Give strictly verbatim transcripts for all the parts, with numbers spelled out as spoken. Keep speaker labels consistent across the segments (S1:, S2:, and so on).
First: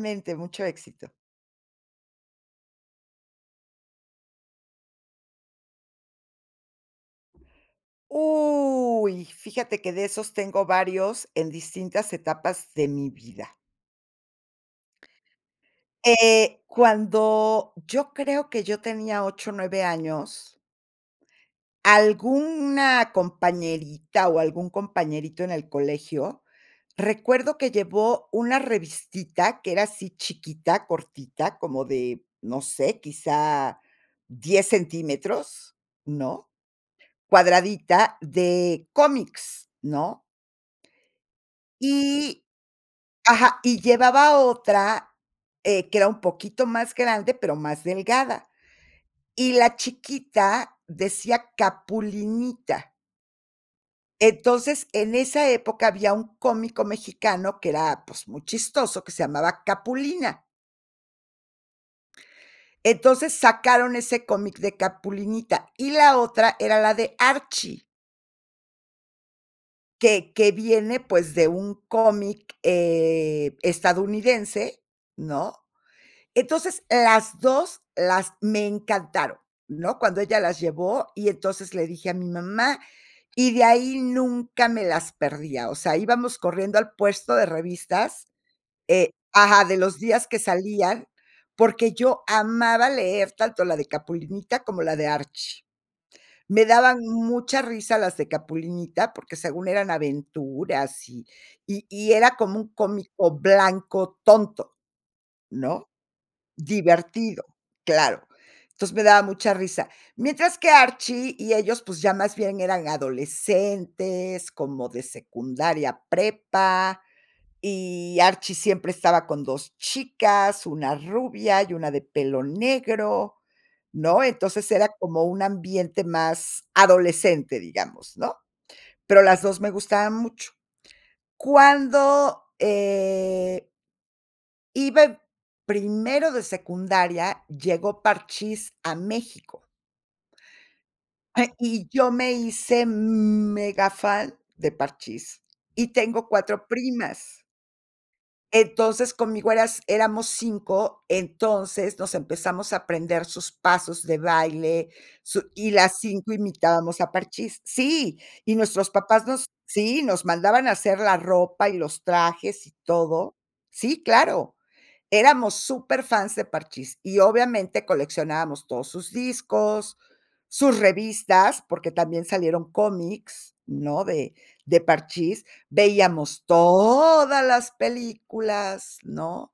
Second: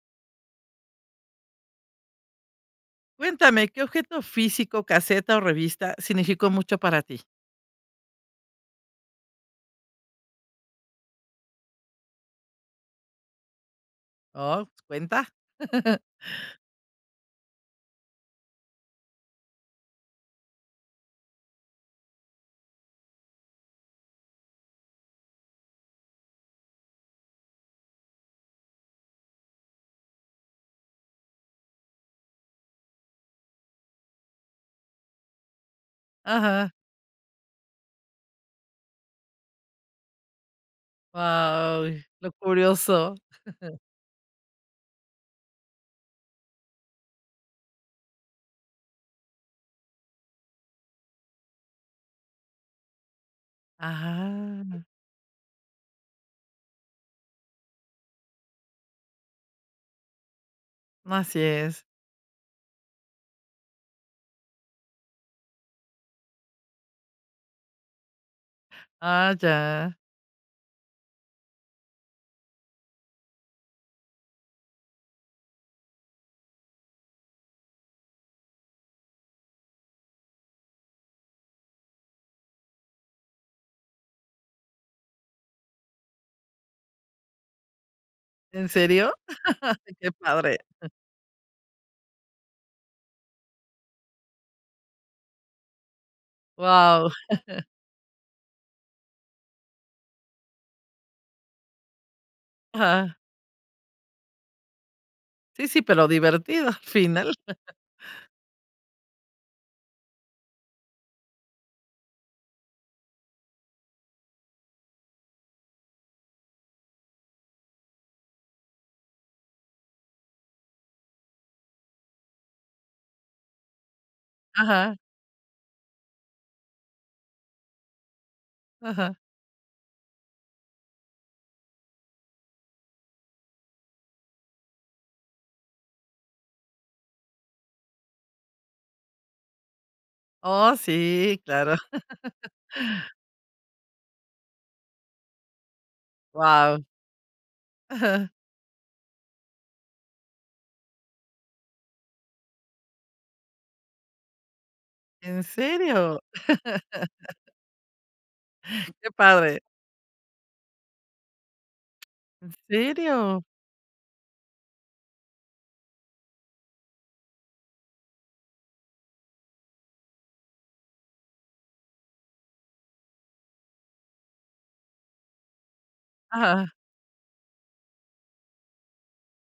S1: Mente mucho éxito.
S2: Cuéntame, ¿qué objeto físico, caseta o revista significó mucho para ti?
S1: Uy, fíjate que de esos tengo varios en distintas etapas de mi vida.
S2: Oh, cuenta.
S1: Eh, cuando yo creo que yo tenía ocho o nueve años alguna compañerita o algún compañerito en el colegio, recuerdo que llevó una revistita que era así chiquita, cortita, como de, no sé, quizá diez centímetros, ¿no?,
S2: Ajá.
S1: cuadradita de cómics, ¿no?
S2: Guau, lo
S1: Y
S2: curioso.
S1: ajá, y llevaba otra, eh, que era un poquito más grande, pero más delgada. Y la chiquita decía Capulinita
S2: Ajá.
S1: entonces, en esa época había un cómico mexicano que era, pues, muy chistoso, que se llamaba Capulina.
S2: Así es.
S1: Entonces, sacaron ese cómic de Capulinita, y la otra era la de Archie
S2: Ah, ya.
S1: que que viene, pues, de un cómic, eh, estadounidense, ¿no? Entonces, las dos las me encantaron, ¿no? Cuando ella las llevó, y entonces le dije a mi mamá, y de ahí nunca me las perdía. O sea, íbamos corriendo al puesto de revistas,
S2: ¿En
S1: eh
S2: serio?
S1: Ajá, de los
S2: Qué
S1: días que
S2: padre.
S1: salían, porque yo amaba leer tanto la de Capulinita como la de Archie. Me daban
S2: Guau.
S1: mucha risa las de Capulinita porque según eran aventuras, y y y era como un
S2: Ajá.
S1: cómico blanco tonto,
S2: Sí, sí,
S1: ¿no?,
S2: pero divertido, final.
S1: divertido, claro. Entonces, me daba mucha risa. Mientras que Archie y ellos, pues, ya más bien eran adolescentes, como de secundaria, prepa, y Archie siempre estaba con dos chicas, una rubia y una de pelo negro, ¿no? Entonces, era
S2: Ajá.
S1: como un ambiente más adolescente, digamos, ¿no?
S2: Ajá.
S1: Pero las dos me gustaban mucho. Cuando, eh iba en primero de secundaria, llegó Parchís a México
S2: Oh, sí, claro.
S1: y yo me hice megafan de Parchís, y tengo cuatro
S2: Guau.
S1: primas.
S2: Ajá.
S1: Entonces, conmigo eras éramos cinco, entonces, nos empezamos a aprender sus pasos de baile,
S2: ¿En
S1: su y las
S2: serio?
S1: cinco imitábamos a Parchís. Sí, y nuestros
S2: Qué
S1: papás nos
S2: padre.
S1: Sí, nos mandaban a hacer la ropa, y los
S2: ¿En
S1: trajes, y todo.
S2: serio?
S1: Sí, claro, éramos superfans de Parchís. Y obviamente, coleccionábamos todos sus discos, sus revistas, porque también salieron cómics, ¿no?, de de Parchís, veíamos
S2: Ajá.
S1: todas las películas, ¿no?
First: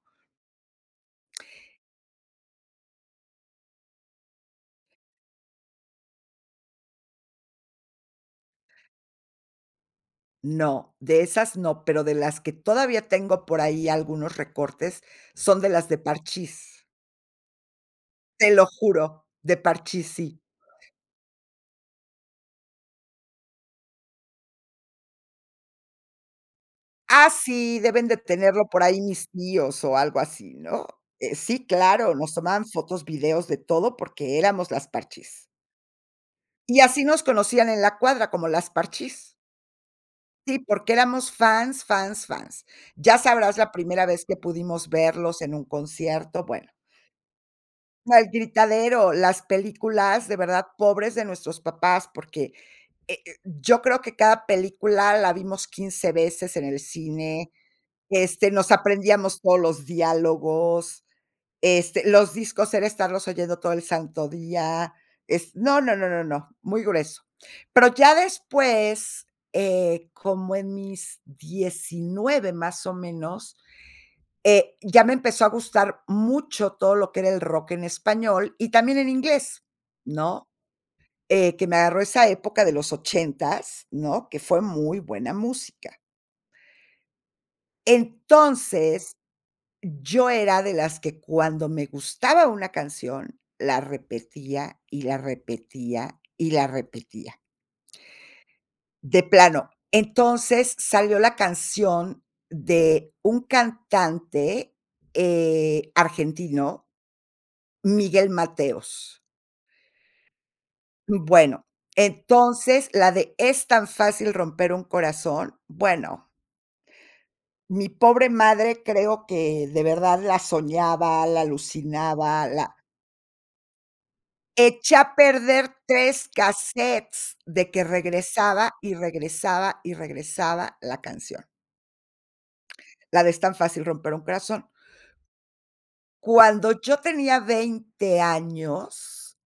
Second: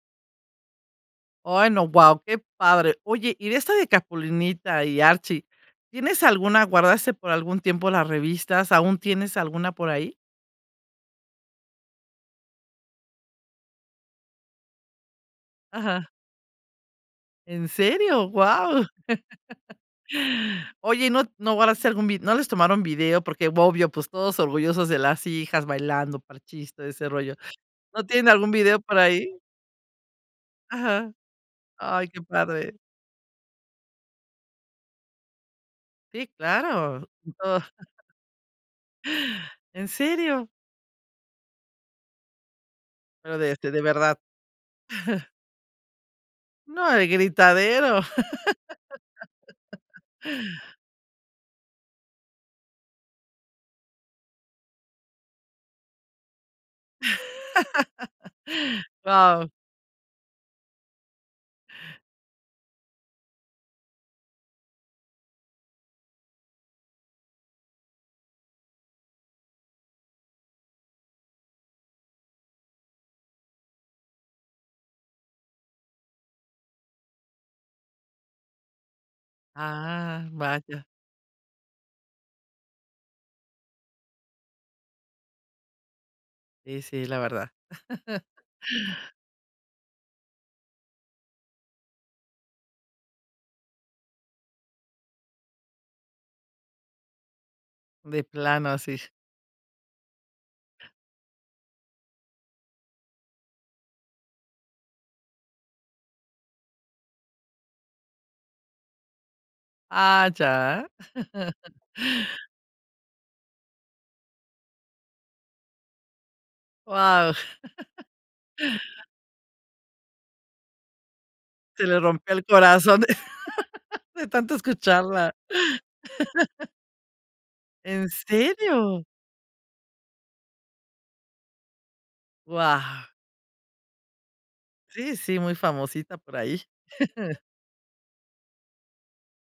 S2: Ay, no, guau, qué padre. Oye, y de esta de Capulinita y Archie, ¿tienes alguna? ¿Guardaste por algún tiempo las revistas? ¿Aún tienes alguna por ahí?
S1: No, de esas no. Pero de las que todavía tengo por ahí algunos recortes, son de las de
S2: Ajá.
S1: Parchís.
S2: ¿En serio?,
S1: Te lo
S2: ¡guau!
S1: juro, de Parchís sí.
S2: Oye, ¿y no no guardaste algún vi? ¿No les tomaron video porque, obvio, pues todos orgullosos de las hijas bailando Parchís, todo ese
S1: Ah,
S2: rollo?
S1: sí,
S2: ¿No
S1: deben de
S2: tienen algún
S1: tenerlo
S2: video
S1: por
S2: por
S1: ahí mis
S2: ahí?
S1: tíos, o algo así, ¿no?
S2: Ajá.
S1: Eh, sí,
S2: Ay,
S1: claro,
S2: qué
S1: nos tomaban
S2: padre.
S1: fotos, videos, de todo, porque éramos las Parchís.
S2: Sí,
S1: Y así
S2: claro.
S1: nos conocían en la cuadra, como las Parchís.
S2: ¿En serio?
S1: Sí, porque éramos fans, fans, fans. Ya
S2: Pero de
S1: sabrás
S2: este,
S1: la
S2: de
S1: primera
S2: verdad.
S1: vez que pudimos verlos en un concierto, bueno.
S2: No, el gritadero.
S1: El gritadero, las películas, de verdad, pobres de nuestros papás, porque, eh eh, yo creo que cada película la vimos quince veces en el cine, este, nos aprendíamos
S2: Guau.
S1: todos los diálogos, este, los discos era estarlos oyendo todo el santo día. Es, no, no, no, no, no, muy grueso. Pero ya después, eh, como en mis diecinueve más o menos, eh, ya me empezó a gustar mucho todo lo que era el rock en español, y también en inglés,
S2: Ah,
S1: ¿no?
S2: vaya.
S1: Eh, que me agarró esa época de los ochentas, ¿no?, que fue muy buena música.
S2: Sí, sí, la verdad.
S1: Entonces, yo era de las que cuando me gustaba una canción, la repetía, y la repetía, y la repetía.
S2: De plano, así.
S1: De plano, entonces salió la canción de un cantante, eh, argentino Miguel Mateos.
S2: Ah, ya.
S1: Bueno, entonces la de "Es tan fácil romper un corazón". Bueno
S2: Guau.
S1: mi pobre madre creo que de verdad la soñaba, la
S2: Se le rompió el
S1: alucinaba, la
S2: corazón, de tanto
S1: Eché a
S2: escucharla.
S1: perder tres casetes, de que
S2: ¿En
S1: regresaba, y
S2: serio?
S1: regresaba, y regresaba la canción.
S2: Guau.
S1: La de "Es tan fácil romper un corazón".
S2: Sí, sí, muy famosita por ahí.
S1: Cuando yo tenía veinte años,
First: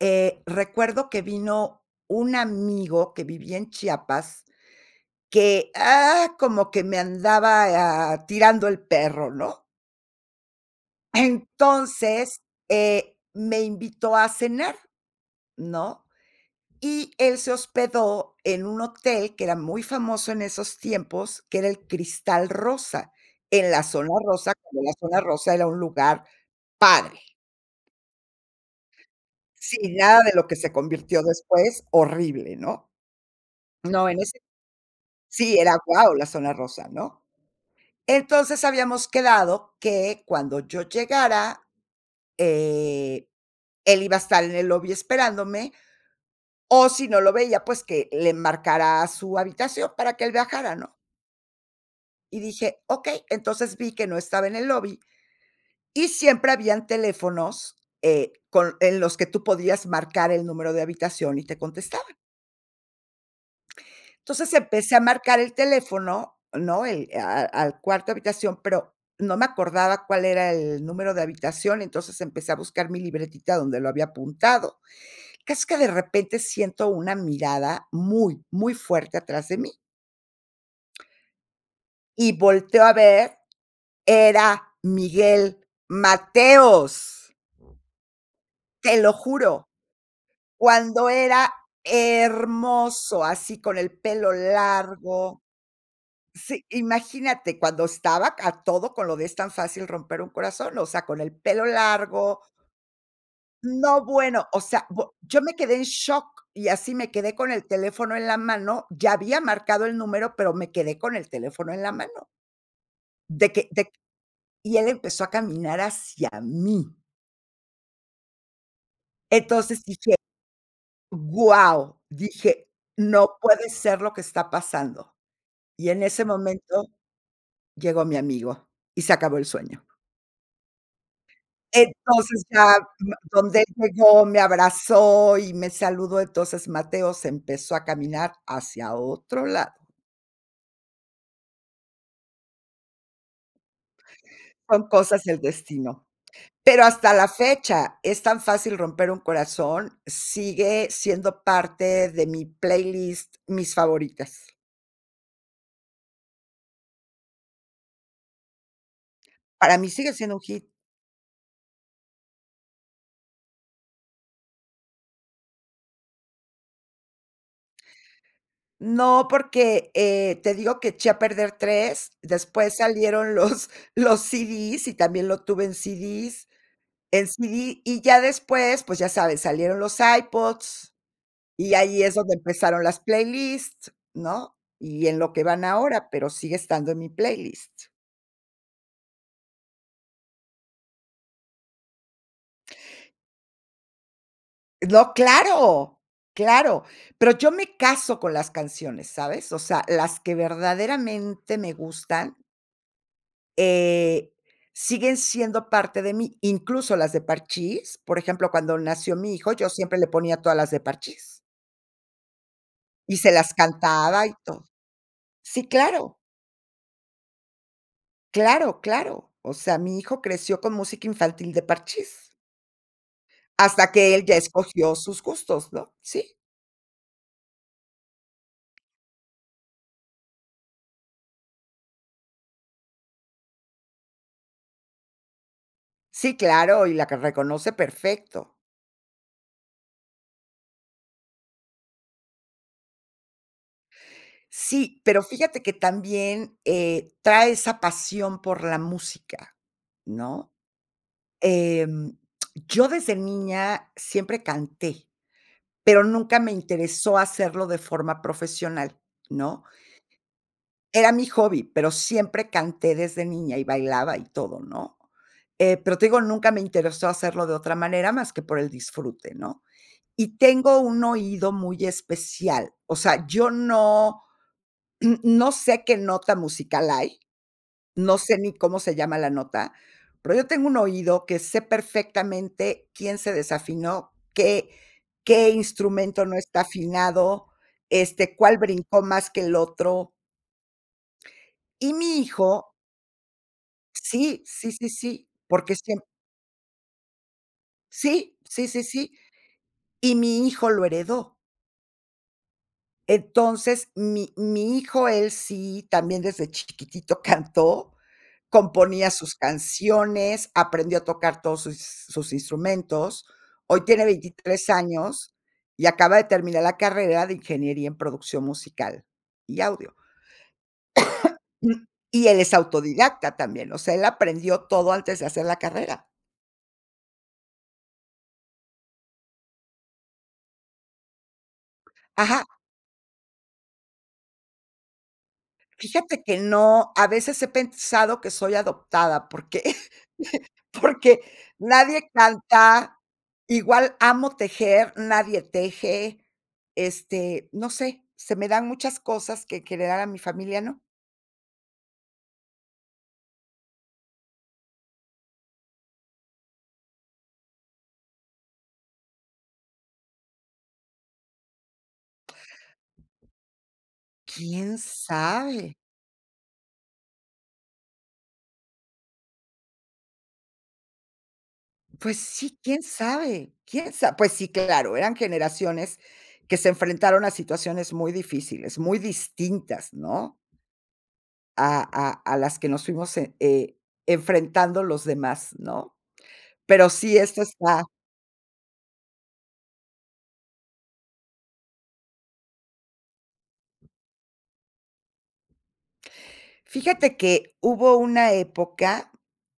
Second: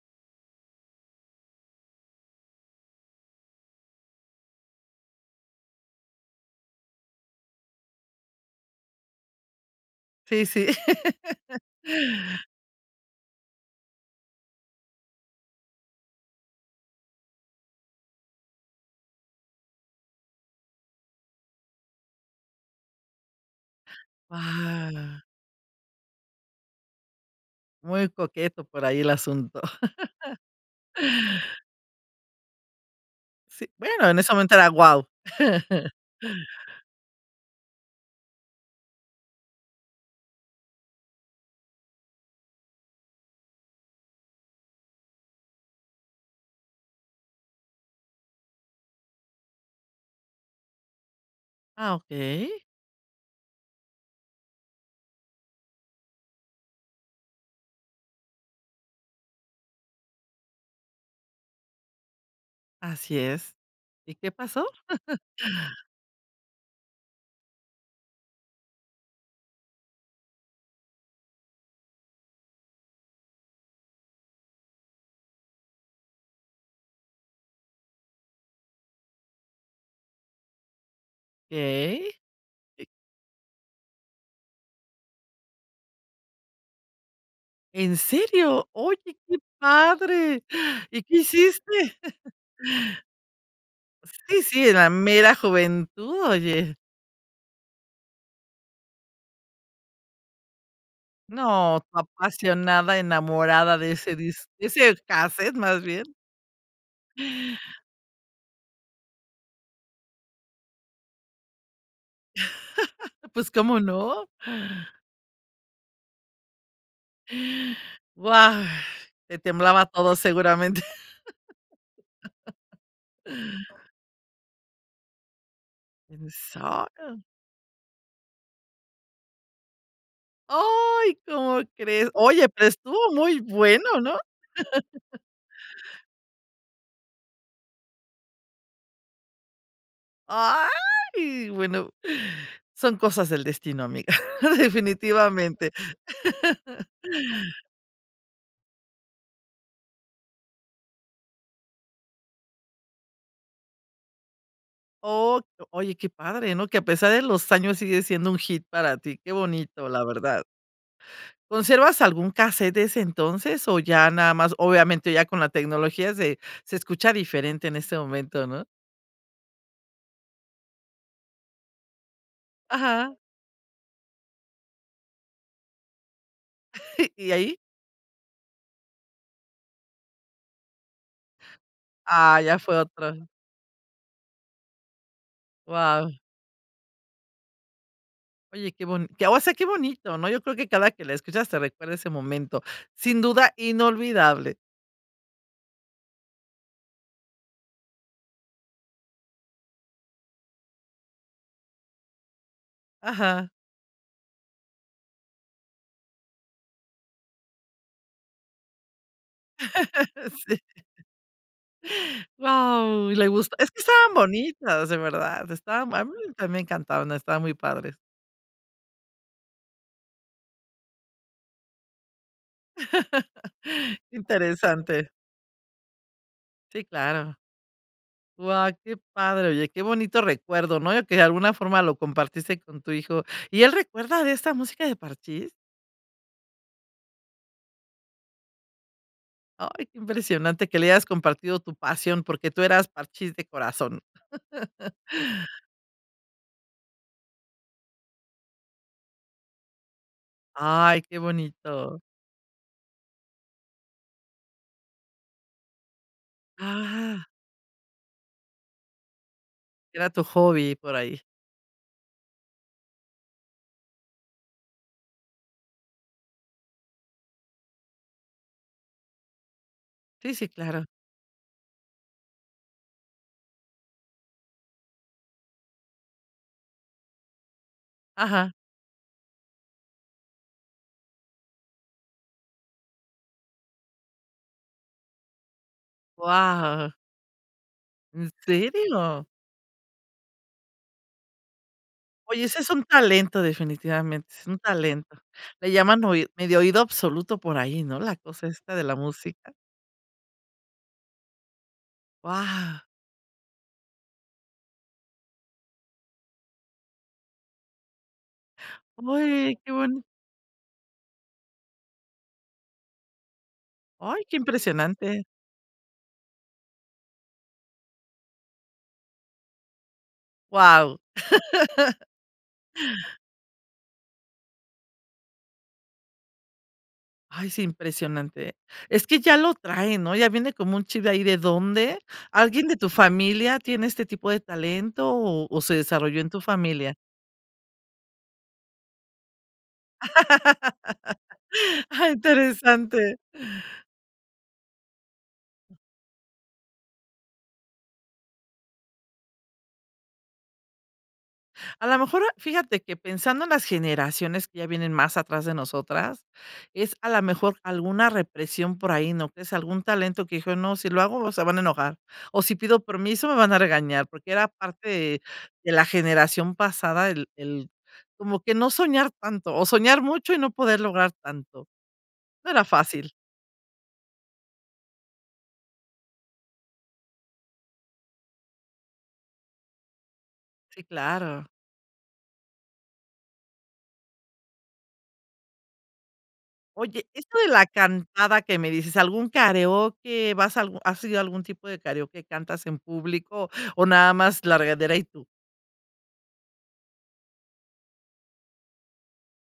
S1: eh, recuerdo que vino un amigo que vivía en Chiapas, que, ah, como que me andaba, ah, tirando el perro, ¿no?
S2: Sí, sí.
S1: Entonces, eh, me invitó a cenar, ¿no? Y él se hospedó en un hotel que era muy famoso en esos tiempos, que era el Cristal Rosa. En la Zona rosa, cuando la Zona
S2: Wao.
S1: Rosa era un lugar padre.
S2: Muy coqueto por ahí el asunto.
S1: Si, nada de lo que se convirtió después, horrible, ¿no?
S2: Sí,
S1: No,
S2: bueno, en
S1: en ese
S2: ese momento era guau.
S1: sí, era guau, la Zona Rosa, ¿no? Entonces habíamos quedado que cuando yo llegara, eh, él iba a estar en el lobby esperándome, o si no lo veía, pues, que le marcara a su habitación para que él bajara, ¿no?
S2: Ah,
S1: Y
S2: okey.
S1: dije: "Okey", entonces vi que no estaba en el lobby, y siempre habían teléfonos, eh, con en los que tú podías marcar el número de habitación y te contestaban.
S2: Así es, ¿y qué
S1: Entonces,
S2: pasó?
S1: empecé a marcar el teléfono, ¿no?, el a a al cuarto habitación, pero no me acordaba cuál era el número de habitación, entonces, empecé a buscar mi libretita donde lo había apuntado. Casi que de repente, siento una mirada muy, muy fuerte atrás de mí.
S2: Okey.
S1: Y volteo a ver, era Miguel Mateos.
S2: ¿En serio? Oye,
S1: Te lo
S2: qué
S1: juro,
S2: padre. ¿Y
S1: cuando
S2: qué
S1: era
S2: hiciste?
S1: hermoso, así con el pelo
S2: Sí, sí, en la mera
S1: largo
S2: juventud,
S1: Sí,
S2: oye.
S1: imagínate, cuando estaba a todo con lo de "Es tan fácil romper un corazón", o sea, con el pelo
S2: No, tú,
S1: largo
S2: apasionada, enamorada de
S1: No,
S2: ese
S1: bueno,
S2: dis
S1: o
S2: de
S1: sea,
S2: ese
S1: bu yo
S2: casete,
S1: me quedé en
S2: más bien.
S1: shock, y así me quedé con el teléfono en la mano, ya había marcado el número, pero me quedé con el teléfono en la mano.
S2: ¿Pues,
S1: De que
S2: cómo
S1: de
S2: no?
S1: y él empezó a caminar hacia mí.
S2: ¡Guau! Te
S1: Entonces,
S2: temblaba
S1: dije:
S2: todo seguramente.
S1: "¡Guau!", dije: "No puede ser lo que está pasando". Y en ese momento,
S2: [unintelligible]
S1: llegó mi amigo, y se acabó el sueño.
S2: ¡Ay! ¿Cómo crees?
S1: Entonces,
S2: Oye, pero
S1: ya
S2: estuvo
S1: [unintelligible]
S2: muy
S1: donde él
S2: bueno, ¿no?
S1: llegó, me abrazó y me saludó. Entonces, Mateos empezó a caminar hacia otro lado.
S2: ¡Ay!, bueno, son cosas del destino, amiga,
S1: Son cosas del
S2: definitivamente.
S1: destino. Pero hasta la fecha "Es tan fácil romper un corazón", sigue siendo parte de mi playlist, mis favoritas.
S2: Oh, oye, qué padre, ¿no?, que a pesar de los años sigue siendo un hit para ti. Qué
S1: Para mí
S2: bonito, la
S1: sigue siendo un
S2: verdad.
S1: hit.
S2: ¿Conservas algún casete de ese entonces? ¿O ya nada más? Obviamente ya con la tecnología se se escucha diferente en este momento, ¿no?
S1: No porque, eh, te digo que eché a perder tres, después
S2: Ajá.
S1: salieron los, los ci dis y también lo tuve en ci dis en
S2: ¿Y
S1: ci
S2: ahí?
S1: di, y ya después, pues ya sabes, salieron los iPods y ahí es donde
S2: Ah, ya fue
S1: empezaron las
S2: otro.
S1: playlists, ¿no? Y en lo que van ahora,
S2: Wao.
S1: pero sigue estando en mi playlist.
S2: Oye, qué bon qué, o sea, qué bonito, ¿no? Yo creo que cada que la escuchas te recuerda ese momento. Sin duda inolvidable.
S1: No, claro, claro. Pero yo me caso con las canciones, ¿sabes? O sea, las que verdaderamente me gustan
S2: Ajá.
S1: eh, siguen siendo parte de mí, incluso las de Parchís, por ejemplo, cuando nació mi hijo, yo siempre le ponía todas
S2: Sí.
S1: las de Parchís.
S2: Wao, ¿y
S1: Y
S2: le
S1: se las
S2: gusta? Es que estaban
S1: cantaba y todo.
S2: bonitas, de verdad.
S1: Sí,
S2: Estaban a mi
S1: claro.
S2: también me encantaron, estaban muy padres.
S1: Claro, claro. O sea, mi hijo creció con música infantil, de Parchís. Hasta que él ya escogió
S2: Interesante.
S1: sus gustos, ¿no? Sí.
S2: Sí, claro. Guau, qué padre, oye, qué bonito recuerdo, ¿no?, y que, de alguna forma, lo compartiste con tu hijo, ¿y él recuerda de esta música de Parchís?
S1: Sí, claro. Y la que reconoce perfecto.
S2: Ay, qué impresionante que le hayas compartido tu pasión porque tú eras Parchís de corazón.
S1: Sí, pero fíjate que también, eh, trae esa pasión por la música, ¿no?,
S2: Ay, qué bonito.
S1: em, yo desde niña, siempre canté, pero nunca me interesó
S2: Ajá.
S1: hacerlo de forma profesional, ¿no?
S2: Era tu hobby por
S1: Era
S2: ahí.
S1: mi hobby, pero siempre canté desde niña, y bailaba, y todo, ¿no?, eh, pero te digo, nunca me interesó hacerlo de otra manera, más que por el disfrute, ¿no?
S2: Sí,
S1: Y
S2: sí,
S1: tengo
S2: claro.
S1: un oído muy especial, o sea, yo no no sé qué nota musical hay. No sé ni
S2: Ajá.
S1: cómo se llama la nota, pero yo tengo un oído que sé perfectamente quién se desafinó, qué qué instrumento no está
S2: Guau.
S1: afinado,
S2: ¿En
S1: este, cuál brincó
S2: serio?
S1: más que el otro. Y mi
S2: Oye ese es
S1: hijo
S2: un talento definitivamente,
S1: Sí,
S2: es un
S1: sí, sí,
S2: talento,
S1: sí, porque
S2: le
S1: es que.
S2: llaman oi medio oído absoluto por ahí, ¿no?, la
S1: Sí,
S2: cosa
S1: sí,
S2: esta
S1: sí,
S2: de la
S1: sí,
S2: música.
S1: y mi hijo lo heredó.
S2: Guau.
S1: Entonces, mi mi hijo, él sí, también desde chiquititito cantó, componía sus
S2: Ay, qué bueno.
S1: canciones, aprendió a tocar todos sus sus instrumentos. Hoy tiene
S2: Ay, qué
S1: veintitrés
S2: impresionante.
S1: años y acaba de terminar la carrera de ingeniería en producción musical y audio.
S2: Guau.
S1: Y él es autodidacta también, o sea, él aprendió todo antes de hacer la carrera.
S2: Ay, sí impresionante eh. Es que ya lo traen, ¿no?, ya viene como un chip de ahí de dónde.
S1: Ajá.
S2: ¿Alguien de tu familia tiene este tipo de talento, o o se desarrolló
S1: Fíjate
S2: en
S1: que
S2: tu
S1: no,
S2: familia?
S1: a veces he pensado que soy adoptada, porque porque nadie canta,
S2: Interesante.
S1: igual amo tejer, nadie teje, este, no sé, se me dan muchas cosas que crear, y a mi familia no.
S2: A la mejor, ah, fíjate que pensando en las generaciones que ya vienen más atrás de nosotras, es a la mejor alguna represión por ahí, ¿no?, que es algún talento que dijo: "No, si lo hago se van a enojar", o, "si pido permiso me van a regañar", porque era
S1: ¿Quién
S2: parte de
S1: sabe?
S2: la generación pasada el el como que no soñar tanto, o soñar mucho y no poder lograr tanto,
S1: Pues
S2: no
S1: sí,
S2: era
S1: ¿quién
S2: fácil.
S1: sabe quién sa? Pues sí, claro, eran generaciones que se enfrentaron a situaciones muy difíciles, muy distintas, ¿no?
S2: Sí, claro.
S1: A a a las que nos fuimos e e enfrentando los demás, ¿no? Pero
S2: Oye,
S1: sí,
S2: esto
S1: esto
S2: de la
S1: está
S2: cantada que me dices, algún kareoke vas a algu ¿has ido a algún tipo de kareoke, cantas en público, o nada más la regadera y tú?
S1: Fíjate que hubo una época,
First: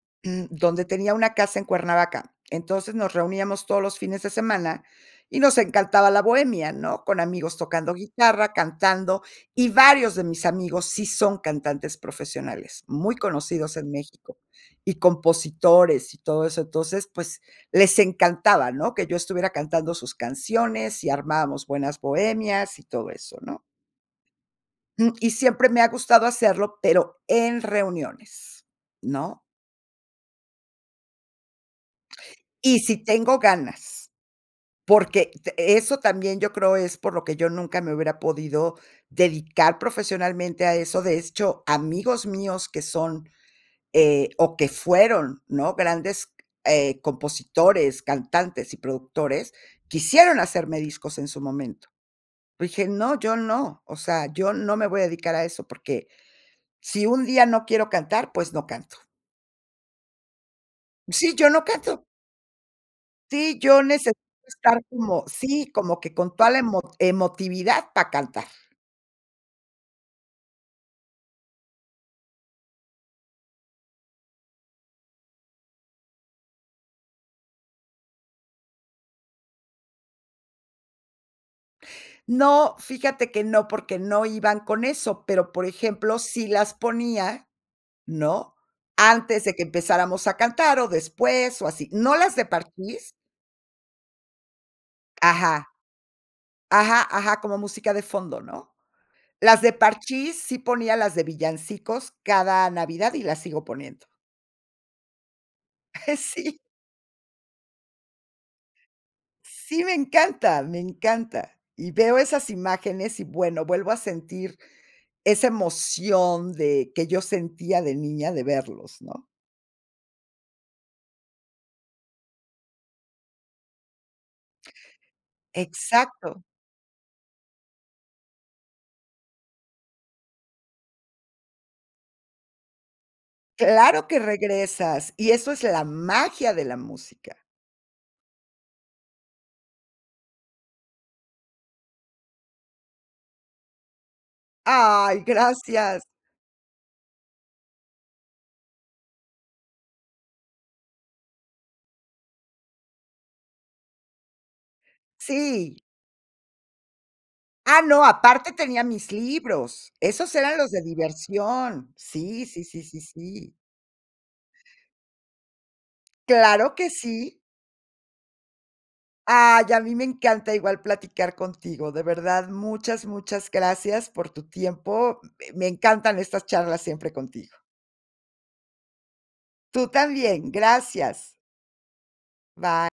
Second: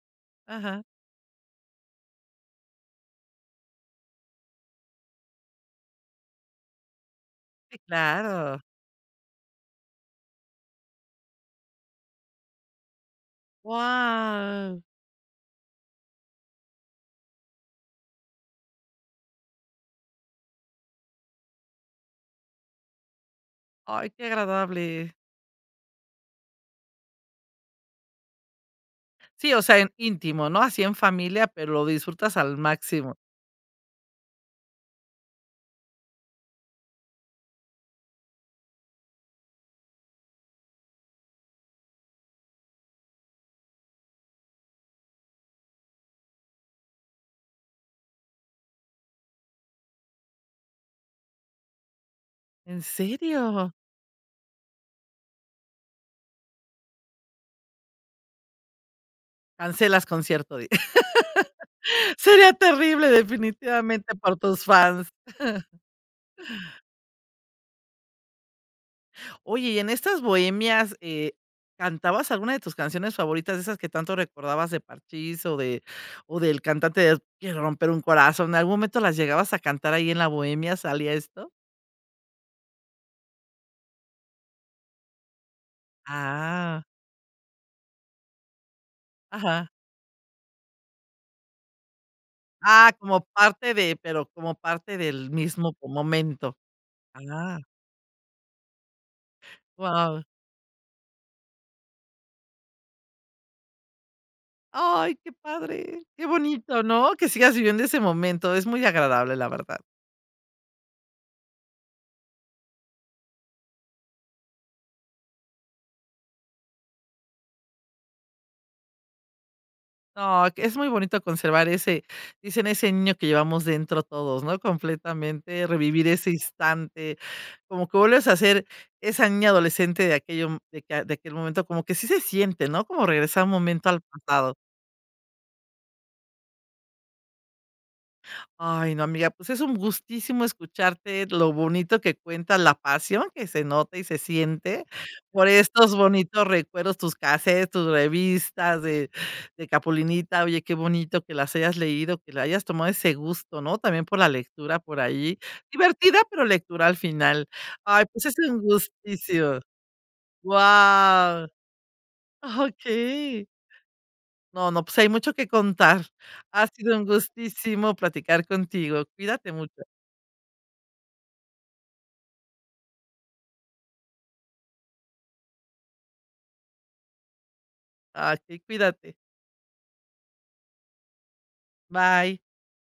S2: Ajá.
S1: donde tenía una casa en Cuernavaca. Entonces, nos reuníamos todos los fines de semana y nos encantaba la bohemia, ¿no? Con amigos
S2: Sí,
S1: tocando guitarra,
S2: claro.
S1: cantando, y varios de mis amigos sí son cantantes profesionales muy conocidos en México,
S2: Guau.
S1: y compositores, y todo eso. Entonces, pues, les encantaba, ¿no?, que yo estuviera cantando sus canciones, y armábamos buenas bohemias y todo eso, ¿no?
S2: Ay, qué
S1: Mm,
S2: agradable.
S1: y siempre me ha gustado hacerlo, pero en reuniones, ¿no?
S2: Sí, o sea, en íntimo, ¿no? Así en familia, pero lo disfrutas al
S1: Y si
S2: máximo.
S1: tengo ganas, porque de eso también yo creo es por lo que yo nunca me hubiera podido dedicar profesionalmente a eso. De hecho, amigos míos que son, eh, o que fueron, ¿no?, grandes, eh, compositores, cantantes y productores, quisieron hacerme discos en su momento.
S2: ¿En
S1: Dije: "No, yo
S2: serio?
S1: no, o sea, yo no me voy a dedicar a eso, porque si un día no quiero cantar, pues no canto".
S2: Cancelas concierto, di
S1: Sí, yo no canto.
S2: Sería terrible
S1: Sí, yo
S2: definitivamente
S1: necesito
S2: para tus
S1: estar
S2: fans.
S1: como Sí, como que con toda la emot emotividad, para cantar.
S2: Oye, y en estas bohemias, eh, ¿cantabas alguna de tus canciones favoritas?, de esas que tanto recordabas, de Parchís o de o del cantante de quiero romper un corazón. ¿En algún momento las llegabas a cantar, ahí en la bohemia, salía esto?
S1: No, fíjate que no, porque no iban con eso, pero, por ejemplo, sí las
S2: Ah.
S1: ponía, ¿no?, antes de que
S2: Ajá.
S1: empezáramos a cantar, o después, o así. No las de
S2: Ah,
S1: Parchís.
S2: como parte de pero como parte del
S1: Ajá.
S2: mismo mo momento.
S1: Ajá, ajá, como
S2: Ah.
S1: música de fondo, ¿no? Las de
S2: Wao.
S1: Parchís, sí ponía las de villancicos cada Navidad, y las sigo poniendo.
S2: Ay, qué padre, qué
S1: Sí.
S2: bonito, ¿no?, que sigas viviendo ese momento es muy agradable, la verdad.
S1: Sí me encantan, me encanta. Y veo esas imágenes y, bueno, vuelvo a sentir esa emoción de que yo sentía de niña de verlos, ¿no?
S2: Ay, que es muy bonito conservar ese dicen: "Ese niño que llevamos dentro todos", ¿no?, completamente, revivir ese
S1: Exacto.
S2: instante, como que vuelves a ser esa niña adolescente de aquello, mm, de que de aquel momento, como que así se siente, ¿no?, como regresar un momento al
S1: Claro que
S2: pasado.
S1: regresas, y eso es la magia de la música.
S2: Ay, no, amiga, pues es un gustísimo escucharte lo bonito que cuenta, la pasión que se nota y se siente
S1: Ay,
S2: por estos
S1: gracias.
S2: bonitos recuerdos, tus casetes, tus revistas de de Capulinita. Oye, qué bonito que las hayas leído, que le hayas tomado ese gusto, ¿no?, también por la lectura por ahí,
S1: Sí.
S2: divertida, pero lectura al final.
S1: Ah, no,
S2: Ay, pues es
S1: aparte
S2: un
S1: tenía mis
S2: gustísimo.
S1: libros. Esos eran los de
S2: Guau.
S1: diversión. Sí,
S2: Ajá,
S1: sí, sí, sí,
S2: okey.
S1: sí.
S2: No, no, pues hay mucho que contar. Ha
S1: Claro que
S2: sido un
S1: sí.
S2: gustísimo platicar contigo. Cuídate
S1: Ay, a
S2: mucho.
S1: mí me encanta igual platicar contigo, de verdad muchas, muchas gracias por tu tiempo, m me encantan estas charlas siempre contigo.
S2: Ay, sí, cuídate.
S1: Tú también, gracias.
S2: Bye.
S1: Bye.